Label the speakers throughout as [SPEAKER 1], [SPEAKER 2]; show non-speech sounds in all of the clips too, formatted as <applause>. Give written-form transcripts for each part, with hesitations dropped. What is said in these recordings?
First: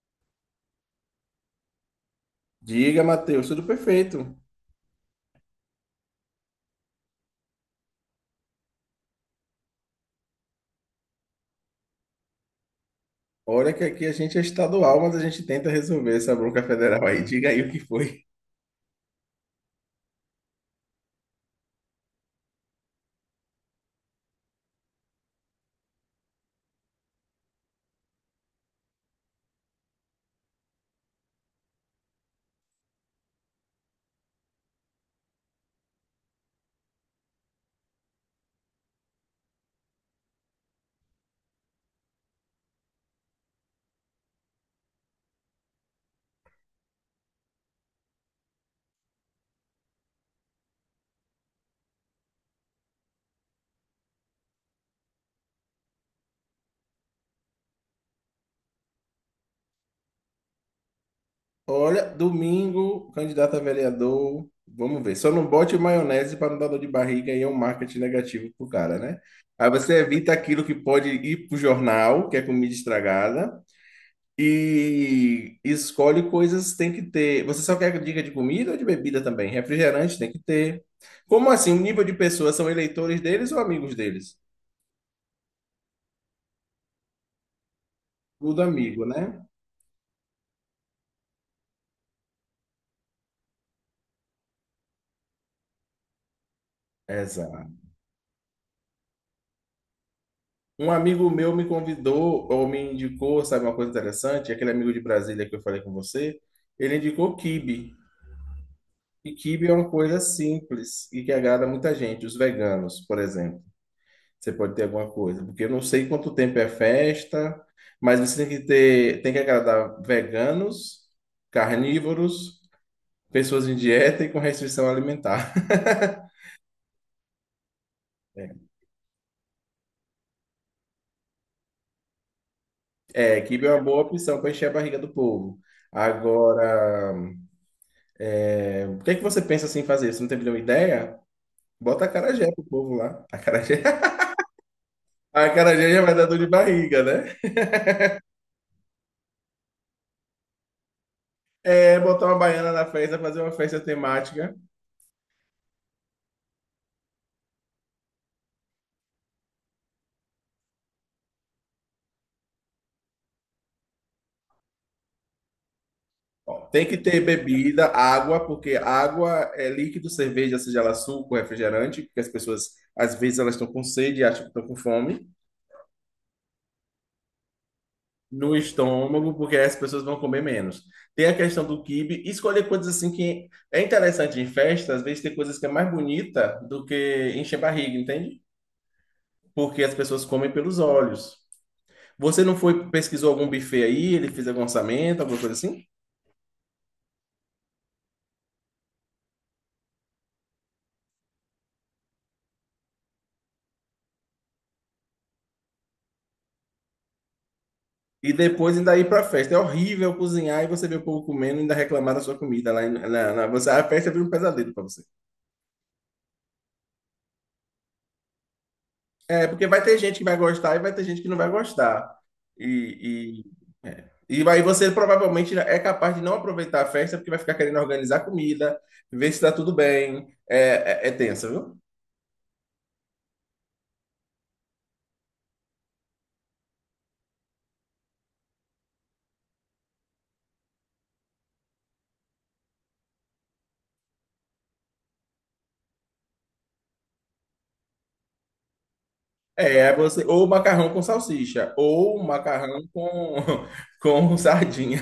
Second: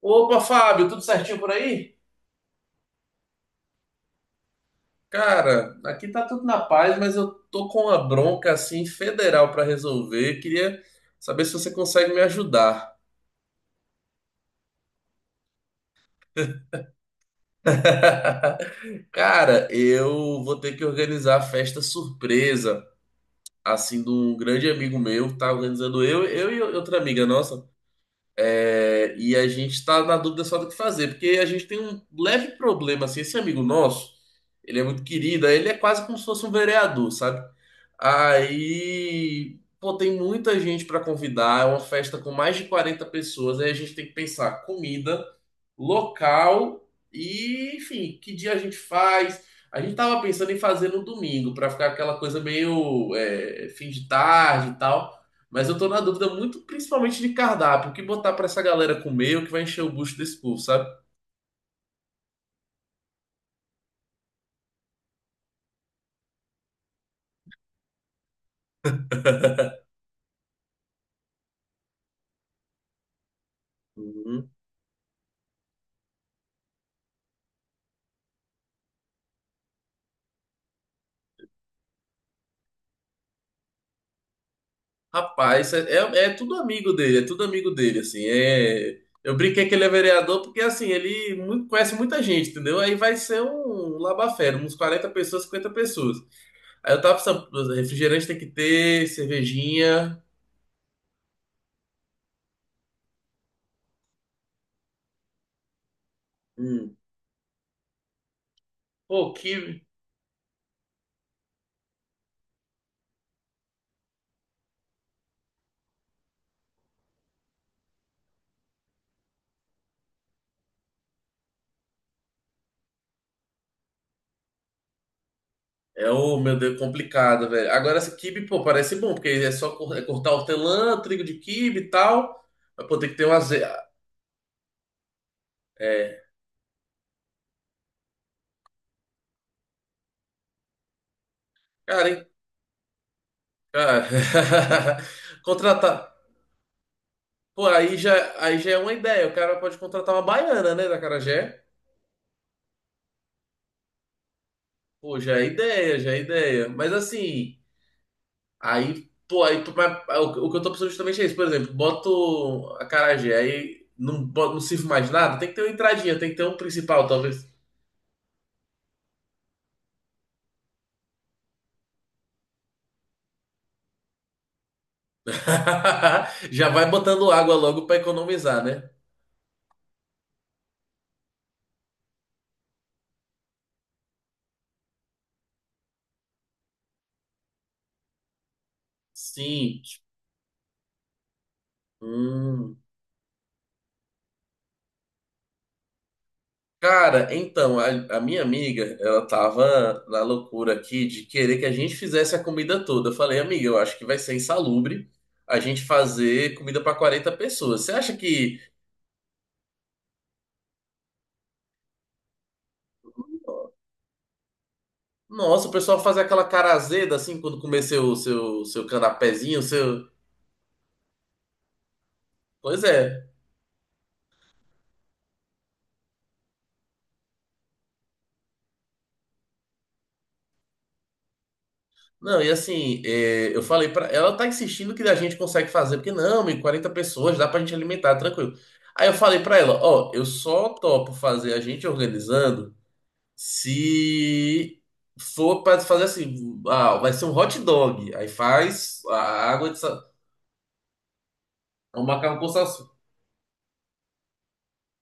[SPEAKER 1] Opa, Fábio, tudo certinho por aí?
[SPEAKER 2] Diga, Matheus, tudo perfeito.
[SPEAKER 1] Cara, aqui tá tudo na paz, mas eu tô com uma bronca assim federal pra resolver. Queria saber se você consegue me ajudar.
[SPEAKER 2] Olha que aqui a gente é estadual, mas a gente tenta resolver essa bronca federal aí. Diga aí o que foi.
[SPEAKER 1] <laughs> Cara, eu vou ter que organizar a festa surpresa assim de um grande amigo meu, tá organizando eu e outra amiga nossa. É, e a gente está na dúvida só do que fazer, porque a gente tem um leve problema, assim, esse amigo nosso, ele é muito querido, aí ele é quase como se fosse um vereador, sabe? Aí, pô, tem muita gente para convidar, é uma festa com mais de 40 pessoas, aí a gente tem que pensar comida, local e, enfim, que dia a gente faz. A gente tava pensando em fazer no domingo, para ficar aquela coisa meio fim de tarde e tal. Mas eu tô na dúvida muito, principalmente de cardápio. O que botar pra essa galera comer, o que vai encher o bucho desse povo, sabe?
[SPEAKER 2] Olha, domingo, candidato a vereador. Vamos ver. Só não bote maionese para não dar dor de barriga e é um marketing negativo pro cara, né? Aí você evita aquilo que pode ir pro jornal, que é comida estragada,
[SPEAKER 1] Uhum.
[SPEAKER 2] e escolhe coisas que tem que ter. Você só quer dica de comida ou de bebida também? Refrigerante tem que ter. Como assim? O nível de pessoas são eleitores deles ou amigos deles?
[SPEAKER 1] Rapaz, é tudo amigo dele, é tudo amigo dele, assim.
[SPEAKER 2] Tudo
[SPEAKER 1] É...
[SPEAKER 2] amigo,
[SPEAKER 1] Eu
[SPEAKER 2] né?
[SPEAKER 1] brinquei que ele é vereador porque, assim, conhece muita gente, entendeu? Aí vai ser um labafé, uns 40 pessoas, 50 pessoas. Aí eu tava pensando,
[SPEAKER 2] Exato.
[SPEAKER 1] refrigerante tem que ter, cervejinha.
[SPEAKER 2] Um amigo meu me convidou, ou me indicou, sabe uma coisa interessante? Aquele amigo de Brasília que eu falei com você,
[SPEAKER 1] Hum.
[SPEAKER 2] ele indicou quibe.
[SPEAKER 1] Pô,
[SPEAKER 2] E quibe é
[SPEAKER 1] que
[SPEAKER 2] uma coisa simples e que agrada muita gente, os veganos, por exemplo. Você pode ter alguma coisa, porque eu não sei quanto tempo é festa, mas você tem que ter, tem que agradar veganos, carnívoros, pessoas em dieta e com restrição alimentar.
[SPEAKER 1] é, o meu Deus, complicado, velho. Agora, esse quibe, pô, parece bom, porque é só cortar hortelã, trigo de quibe e tal. Mas, pô, tem que ter um
[SPEAKER 2] É,
[SPEAKER 1] azeite.
[SPEAKER 2] quibe é uma boa opção para encher a barriga do povo.
[SPEAKER 1] É,
[SPEAKER 2] Agora, por que é que você pensa assim em fazer? Você não tem nenhuma ideia? Bota
[SPEAKER 1] cara, hein?
[SPEAKER 2] acarajé pro povo lá. Acarajé,
[SPEAKER 1] Cara.
[SPEAKER 2] <laughs>
[SPEAKER 1] <laughs>
[SPEAKER 2] acarajé já
[SPEAKER 1] Contratar.
[SPEAKER 2] vai dar dor de barriga, né?
[SPEAKER 1] Pô, aí já é uma ideia. O cara pode contratar uma baiana, né, da Carajé.
[SPEAKER 2] É, botar uma baiana na festa, fazer uma festa temática.
[SPEAKER 1] Pô, já é ideia, já é ideia. Mas, assim, aí, pô, aí, mas, o que eu tô pensando justamente é isso. Por exemplo, boto a Carajé aí não, não sirvo mais nada. Tem que ter uma entradinha, tem que ter um
[SPEAKER 2] Ó, tem que
[SPEAKER 1] principal,
[SPEAKER 2] ter
[SPEAKER 1] talvez.
[SPEAKER 2] bebida, água, porque água é líquido, cerveja, seja ela suco, refrigerante, porque as pessoas, às vezes, elas estão com sede e acham que estão com fome.
[SPEAKER 1] <laughs> Já vai botando água logo para
[SPEAKER 2] No
[SPEAKER 1] economizar, né?
[SPEAKER 2] estômago, porque aí as pessoas vão comer menos. Tem a questão do quibe. Escolher coisas assim que é interessante em festa, às vezes tem coisas que é mais bonita do que encher barriga, entende?
[SPEAKER 1] Sim.
[SPEAKER 2] Porque as pessoas comem pelos olhos. Você não
[SPEAKER 1] Hum.
[SPEAKER 2] foi, pesquisou algum buffet aí, ele fez algum orçamento, alguma coisa assim?
[SPEAKER 1] Cara, então, a minha amiga, ela tava na loucura aqui de querer que a gente fizesse a comida toda. Eu falei, amiga, eu acho que vai ser insalubre a gente fazer comida para 40 pessoas. Você acha
[SPEAKER 2] E
[SPEAKER 1] que,
[SPEAKER 2] depois ainda ir para festa. É horrível cozinhar e você ver o povo comendo e ainda reclamar da sua comida. Lá em- na, na- Você, a festa vira um pesadelo para você.
[SPEAKER 1] nossa, o pessoal faz aquela cara azeda assim quando comer seu
[SPEAKER 2] É,
[SPEAKER 1] canapézinho,
[SPEAKER 2] porque vai ter
[SPEAKER 1] seu.
[SPEAKER 2] gente que vai gostar e vai ter gente que não vai gostar.
[SPEAKER 1] Pois é.
[SPEAKER 2] E, e aí você provavelmente é capaz de não aproveitar a festa porque vai ficar querendo organizar comida, ver se está tudo bem. É tenso, viu?
[SPEAKER 1] Não, e assim, é, eu falei pra ela tá insistindo que a gente consegue fazer, porque não, e 40 pessoas dá pra gente alimentar, tranquilo. Aí eu falei pra ela, ó, eu só topo fazer a gente organizando se for pra fazer assim, ah, vai ser um hot dog, aí faz a água de
[SPEAKER 2] É, é
[SPEAKER 1] sal,
[SPEAKER 2] você, ou macarrão com salsicha,
[SPEAKER 1] um
[SPEAKER 2] ou
[SPEAKER 1] macarrão com
[SPEAKER 2] macarrão
[SPEAKER 1] salsicha.
[SPEAKER 2] com, <laughs> com sardinha.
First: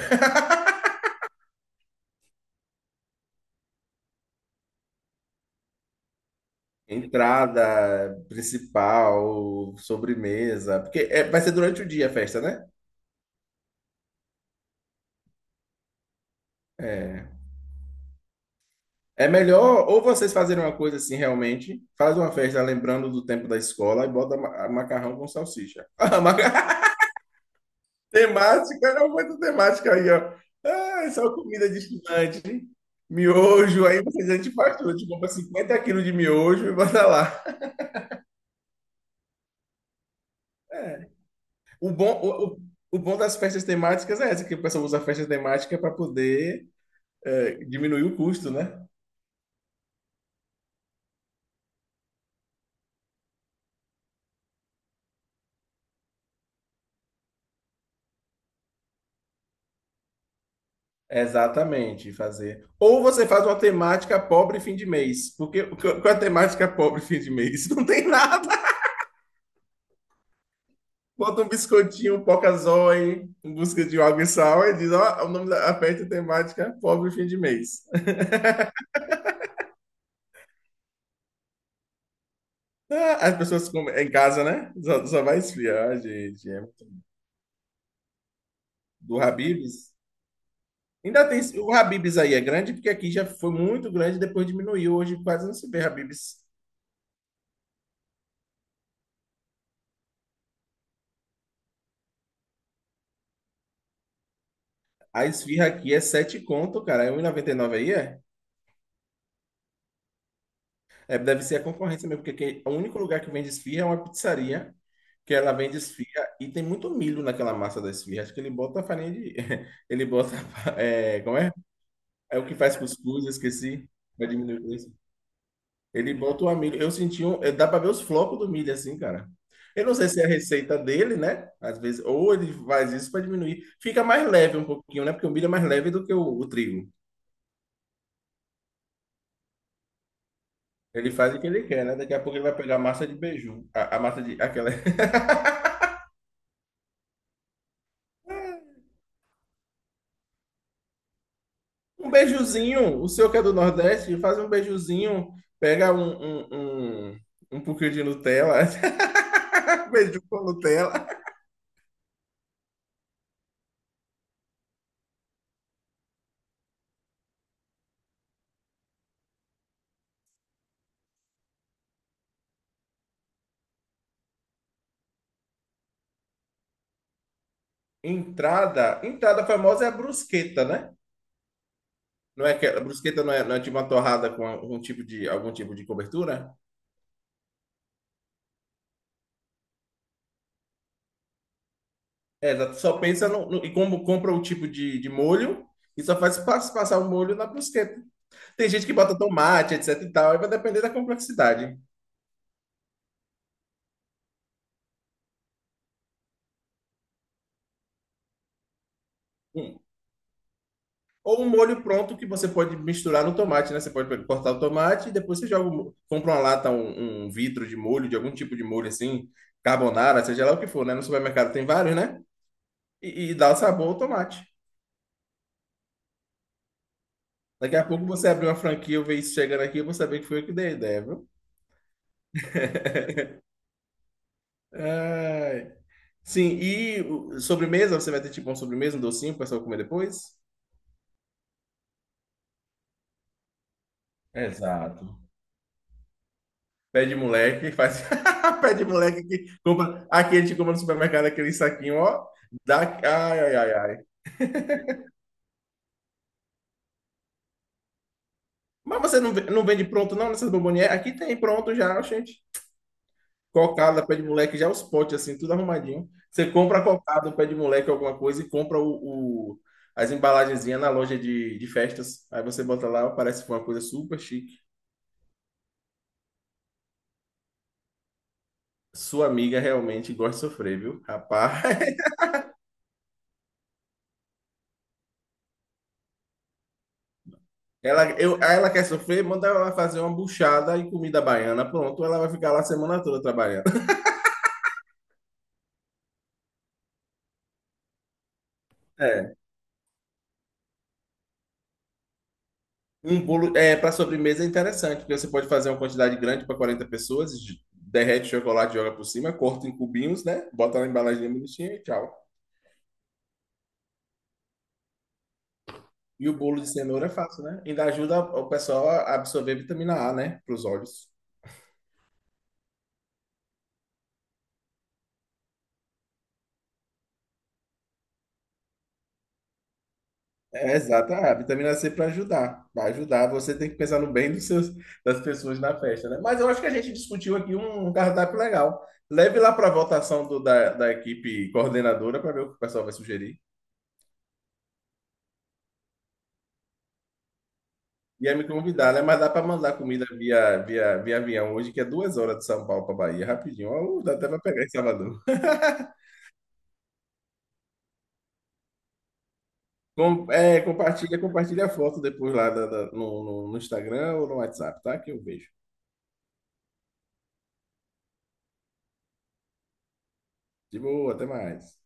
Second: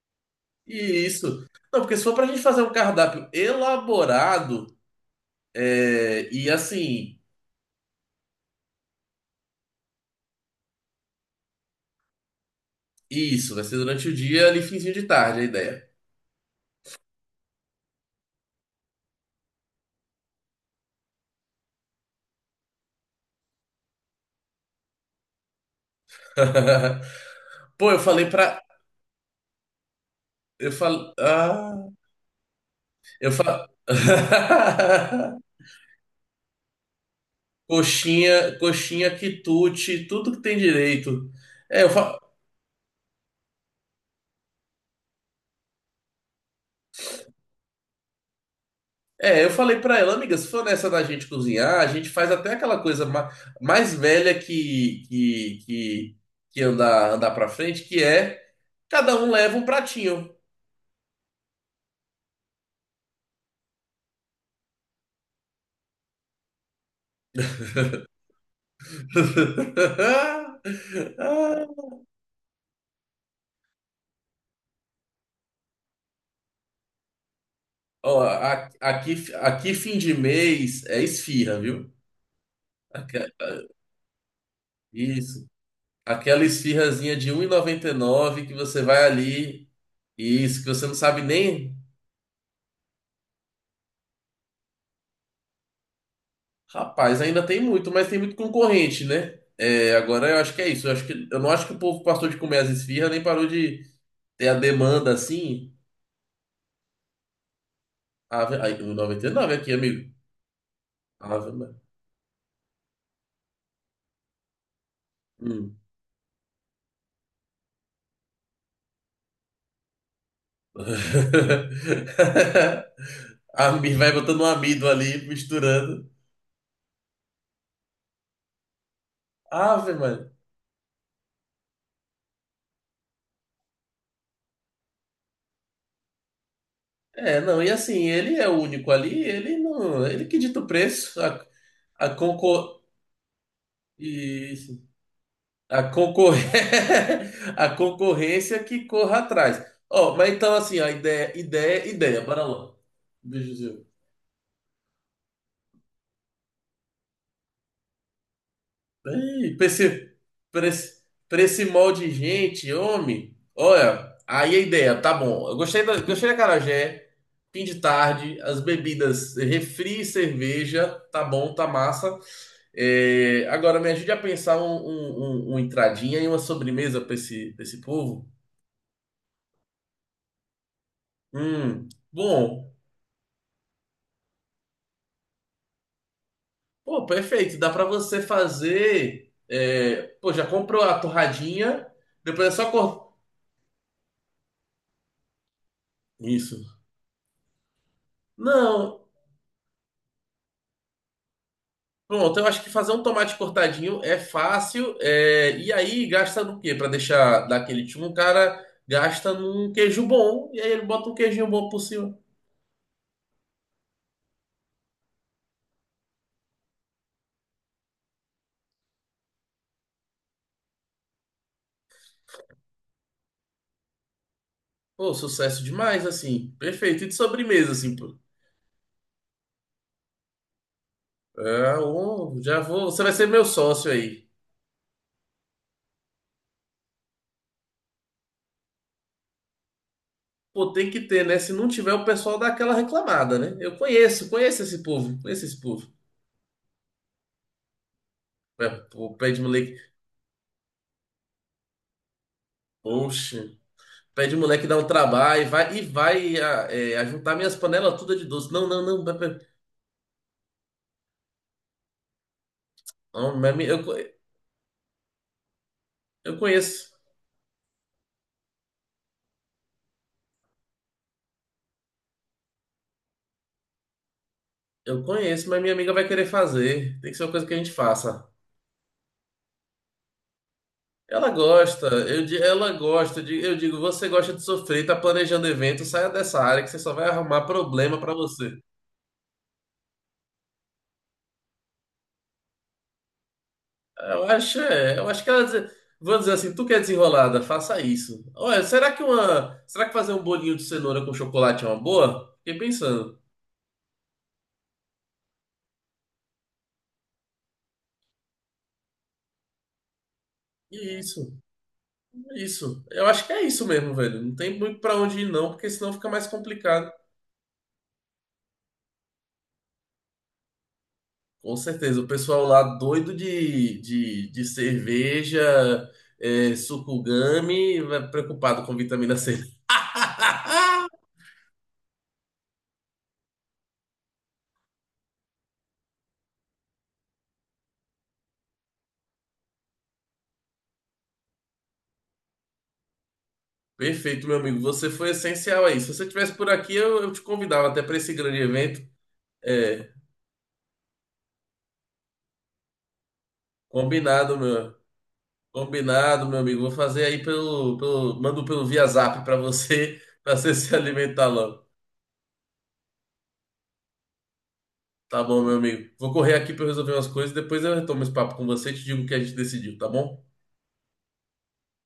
[SPEAKER 1] E isso. Não, porque se for pra gente fazer um cardápio elaborado, é, e assim,
[SPEAKER 2] Entrada principal, sobremesa, vai ser durante o dia a festa, né?
[SPEAKER 1] isso, vai ser durante o dia, ali finzinho de tarde a ideia.
[SPEAKER 2] É. É melhor ou vocês fazerem uma coisa assim realmente, faz uma festa lembrando do tempo da escola e bota ma- a macarrão com salsicha. <laughs>
[SPEAKER 1] <laughs> Pô, eu
[SPEAKER 2] <laughs>
[SPEAKER 1] falei pra
[SPEAKER 2] Temática, não foi temática aí, ó.
[SPEAKER 1] eu
[SPEAKER 2] Ah, é
[SPEAKER 1] falo.
[SPEAKER 2] só comida
[SPEAKER 1] Ah,
[SPEAKER 2] de estudante.
[SPEAKER 1] eu falo.
[SPEAKER 2] Miojo, aí vocês a gente faz
[SPEAKER 1] <laughs>
[SPEAKER 2] tudo, a gente compra 50 quilos de miojo e bota lá.
[SPEAKER 1] Coxinha, coxinha, quitute, tudo que tem
[SPEAKER 2] É.
[SPEAKER 1] direito. É, eu
[SPEAKER 2] O
[SPEAKER 1] fa...
[SPEAKER 2] bom, o, o, o bom das festas temáticas é essa, que o pessoal usa a festa temática para poder diminuir o custo, né?
[SPEAKER 1] é, eu falei pra ela, amiga, se for nessa da gente cozinhar, a gente faz até aquela coisa ma- mais velha que andar pra frente, que é cada um leva um pratinho.
[SPEAKER 2] Exatamente, fazer. Ou você faz uma temática pobre fim de mês. Qual é a temática pobre fim de mês? <laughs> Não tem nada. Bota um
[SPEAKER 1] <laughs>
[SPEAKER 2] biscoitinho, um pocazói, em busca de água e sal, e diz, ó, o nome da festa temática é pobre fim de mês. <laughs>
[SPEAKER 1] Ó, aqui, aqui fim de mês é esfirra, viu?
[SPEAKER 2] Ah,
[SPEAKER 1] Aqui-
[SPEAKER 2] as pessoas comem é em casa, né? Só vai
[SPEAKER 1] isso.
[SPEAKER 2] esfriar,
[SPEAKER 1] Aquela
[SPEAKER 2] gente. É.
[SPEAKER 1] esfirrazinha de um e noventa e nove que você vai
[SPEAKER 2] Do
[SPEAKER 1] ali
[SPEAKER 2] Habib's.
[SPEAKER 1] e isso que você não sabe
[SPEAKER 2] Ainda tem o
[SPEAKER 1] nem.
[SPEAKER 2] Habibs aí, é grande, porque aqui já foi muito grande, depois diminuiu. Hoje quase não se vê Habibs.
[SPEAKER 1] Rapaz, ainda tem muito, mas tem muito concorrente, né? É, agora eu acho que é isso. Eu acho que, eu não acho que o povo passou de comer as esfirras, nem parou de ter a demanda
[SPEAKER 2] A esfirra
[SPEAKER 1] assim.
[SPEAKER 2] aqui é 7 conto, cara. É um e noventa e nove aí, é?
[SPEAKER 1] Ave, ai, 1,99 aqui, amigo.
[SPEAKER 2] É, deve
[SPEAKER 1] Ave,
[SPEAKER 2] ser a
[SPEAKER 1] mano.
[SPEAKER 2] concorrência mesmo, porque aqui, o único lugar que vende esfirra é uma pizzaria, que ela vende
[SPEAKER 1] Hum.
[SPEAKER 2] esfirra e tem muito milho naquela massa da esfirra. Acho que ele bota farinha de. <laughs> Ele bota.
[SPEAKER 1] <laughs>
[SPEAKER 2] É, como é? É o que faz cuscuz, eu esqueci.
[SPEAKER 1] Vai
[SPEAKER 2] Vai
[SPEAKER 1] botando um
[SPEAKER 2] diminuir o
[SPEAKER 1] amido
[SPEAKER 2] preço.
[SPEAKER 1] ali, misturando.
[SPEAKER 2] Ele bota uma milho. Eu senti um. Eh, Dá para ver os flocos do milho assim, cara. Eu
[SPEAKER 1] Ave,
[SPEAKER 2] não sei se é a
[SPEAKER 1] mano.
[SPEAKER 2] receita dele, né? Às vezes, ou ele faz isso para diminuir. Fica mais leve um pouquinho, né? Porque o milho é mais leve do que o trigo.
[SPEAKER 1] É, não, e assim, ele é o único ali, ele não, ele que dita o
[SPEAKER 2] Ele
[SPEAKER 1] preço,
[SPEAKER 2] faz o
[SPEAKER 1] a,
[SPEAKER 2] que ele quer, né?
[SPEAKER 1] a
[SPEAKER 2] Daqui a pouco ele vai pegar a
[SPEAKER 1] concor...
[SPEAKER 2] massa de beiju. A massa de. Aquela.
[SPEAKER 1] Isso.
[SPEAKER 2] <laughs>
[SPEAKER 1] A concor... <laughs> a concorrência que corra atrás. Ó, mas então assim, a ideia, ideia,
[SPEAKER 2] Um
[SPEAKER 1] ideia, para lá.
[SPEAKER 2] beijuzinho. O seu que é do
[SPEAKER 1] Beijo,
[SPEAKER 2] Nordeste, faz um beijuzinho. Pega um, um, um, um pouquinho de Nutella.
[SPEAKER 1] ei,
[SPEAKER 2] <laughs> Beiju com
[SPEAKER 1] pra esse,
[SPEAKER 2] Nutella.
[SPEAKER 1] pra esse molde de gente, homem. Olha, aí a ideia, tá bom. Eu gostei da acarajé, fim de tarde, as bebidas, refri, e cerveja, tá bom, tá massa. É, agora me ajude a pensar uma entradinha e uma sobremesa pra esse povo.
[SPEAKER 2] Entrada. Entrada famosa é a brusqueta, né? Não é que
[SPEAKER 1] Bom,
[SPEAKER 2] a brusqueta não é, não é tipo uma torrada com algum tipo de cobertura?
[SPEAKER 1] pô, perfeito. Dá pra você fazer. É, pô, já comprou a torradinha, depois é
[SPEAKER 2] É,
[SPEAKER 1] só
[SPEAKER 2] exato. Só
[SPEAKER 1] cortar.
[SPEAKER 2] pensa como compra o tipo de molho e só faz
[SPEAKER 1] Isso.
[SPEAKER 2] passar o molho na brusqueta. Tem gente que
[SPEAKER 1] Não.
[SPEAKER 2] bota tomate, etc e tal, aí vai depender da complexidade.
[SPEAKER 1] Pronto, eu acho que fazer um tomate cortadinho é fácil. É, e aí gasta no quê? Para deixar daquele tipo, um cara gasta num
[SPEAKER 2] Hum.
[SPEAKER 1] queijo bom e aí ele bota um
[SPEAKER 2] Ou
[SPEAKER 1] queijinho
[SPEAKER 2] um
[SPEAKER 1] bom por
[SPEAKER 2] molho pronto
[SPEAKER 1] cima.
[SPEAKER 2] que você pode misturar no tomate, né? Você pode cortar o tomate e depois você joga, compra uma lata, um vidro de molho, de algum tipo de molho assim, carbonara, seja lá o que for, né? No supermercado tem vários, né? E dá o sabor ao tomate.
[SPEAKER 1] Pô, sucesso demais, assim. Perfeito. E de sobremesa,
[SPEAKER 2] Daqui a
[SPEAKER 1] assim,
[SPEAKER 2] pouco
[SPEAKER 1] pô.
[SPEAKER 2] você abrir uma franquia, eu ver isso chegando aqui, eu vou saber que foi eu que dei a ideia, viu?
[SPEAKER 1] É, ô, já vou. Você vai ser meu sócio aí.
[SPEAKER 2] Ai. Sim, sobremesa, você vai ter tipo um sobremesa, um docinho para só comer depois?
[SPEAKER 1] Pô, tem que ter, né? Se não tiver, o pessoal dá aquela reclamada, né? Eu conheço, conheço esse
[SPEAKER 2] Exato.
[SPEAKER 1] povo, conheço esse povo.
[SPEAKER 2] Pé de moleque, faz. <laughs>
[SPEAKER 1] É,
[SPEAKER 2] Pé de
[SPEAKER 1] pô,
[SPEAKER 2] moleque
[SPEAKER 1] pede
[SPEAKER 2] que
[SPEAKER 1] moleque.
[SPEAKER 2] compra. Aqui a gente compra no supermercado aquele saquinho, ó. Dá... Ai,
[SPEAKER 1] Poxa.
[SPEAKER 2] ai, ai, ai.
[SPEAKER 1] Pede o moleque dar um trabalho e vai a, é, ajuntar minhas panelas todas de doce. Não, não,
[SPEAKER 2] Mas
[SPEAKER 1] não.
[SPEAKER 2] você não, não vende pronto, não, nessas bombonières? Aqui tem pronto já, gente.
[SPEAKER 1] Não, eu,
[SPEAKER 2] Cocada, pé de moleque, já os potes assim, tudo arrumadinho.
[SPEAKER 1] eu
[SPEAKER 2] Você compra a
[SPEAKER 1] conheço.
[SPEAKER 2] cocada, um pé de moleque, alguma coisa, e compra as embalagenzinhas na loja de festas. Aí você bota lá, parece que foi uma coisa super chique.
[SPEAKER 1] Eu conheço, mas minha amiga vai querer fazer. Tem que ser uma coisa que a gente faça.
[SPEAKER 2] Sua amiga realmente gosta de sofrer, viu?
[SPEAKER 1] Ela
[SPEAKER 2] Rapaz,
[SPEAKER 1] gosta, ela gosta. Eu digo, você gosta de sofrer, tá planejando evento, saia dessa área que você só vai arrumar
[SPEAKER 2] <laughs>
[SPEAKER 1] problema
[SPEAKER 2] ela,
[SPEAKER 1] pra
[SPEAKER 2] eu,
[SPEAKER 1] você.
[SPEAKER 2] aí ela quer sofrer, manda ela fazer uma buchada e comida baiana. Pronto, ela vai ficar lá a semana toda trabalhando. <laughs>
[SPEAKER 1] Eu acho, é, eu acho que ela dizer, vou dizer assim, tu que é desenrolada, faça isso. Olha,
[SPEAKER 2] É.
[SPEAKER 1] será que fazer um bolinho de cenoura com chocolate é uma boa? Fiquei pensando.
[SPEAKER 2] Um bolo é, para sobremesa é interessante, porque você pode fazer uma quantidade grande para 40 pessoas, derrete o chocolate, joga por cima, corta em cubinhos, né? Bota na
[SPEAKER 1] Isso.
[SPEAKER 2] embalagem bonitinha e tchau.
[SPEAKER 1] Isso. Eu acho que é isso mesmo, velho. Não tem muito pra onde ir, não, porque senão fica mais
[SPEAKER 2] E o bolo de
[SPEAKER 1] complicado.
[SPEAKER 2] cenoura é fácil, né? Ainda ajuda o pessoal a absorver vitamina A, né? Para os olhos.
[SPEAKER 1] Com certeza. O pessoal lá doido de cerveja, é, sucugame, preocupado com vitamina C.
[SPEAKER 2] É,
[SPEAKER 1] <laughs>
[SPEAKER 2] exato, a vitamina C para ajudar. Vai ajudar, você tem que pensar no bem dos seus, das pessoas na festa, né? Mas eu acho que a gente discutiu aqui um cardápio legal. Leve lá para a votação da equipe coordenadora para ver o que o pessoal vai sugerir.
[SPEAKER 1] Perfeito, meu amigo. Você foi essencial aí. Se você estivesse por aqui, eu te convidava até para esse
[SPEAKER 2] Ia
[SPEAKER 1] grande
[SPEAKER 2] me
[SPEAKER 1] evento.
[SPEAKER 2] convidar, né? Mas dá para mandar
[SPEAKER 1] É,
[SPEAKER 2] comida via avião hoje, que é 2 horas de São Paulo para Bahia, rapidinho. Ó, dá até
[SPEAKER 1] combinado,
[SPEAKER 2] para pegar em
[SPEAKER 1] meu.
[SPEAKER 2] Salvador.
[SPEAKER 1] Combinado, meu amigo. Vou fazer aí mando pelo via Zap para você, <laughs> para você se
[SPEAKER 2] Compartilha,
[SPEAKER 1] alimentar logo.
[SPEAKER 2] compartilha a foto depois lá no Instagram ou no WhatsApp, tá? Que
[SPEAKER 1] Tá
[SPEAKER 2] eu
[SPEAKER 1] bom,
[SPEAKER 2] vejo.
[SPEAKER 1] meu amigo. Vou correr aqui para resolver umas coisas, depois eu retomo esse papo com você e te digo o que a gente decidiu, tá bom?
[SPEAKER 2] De boa, até mais.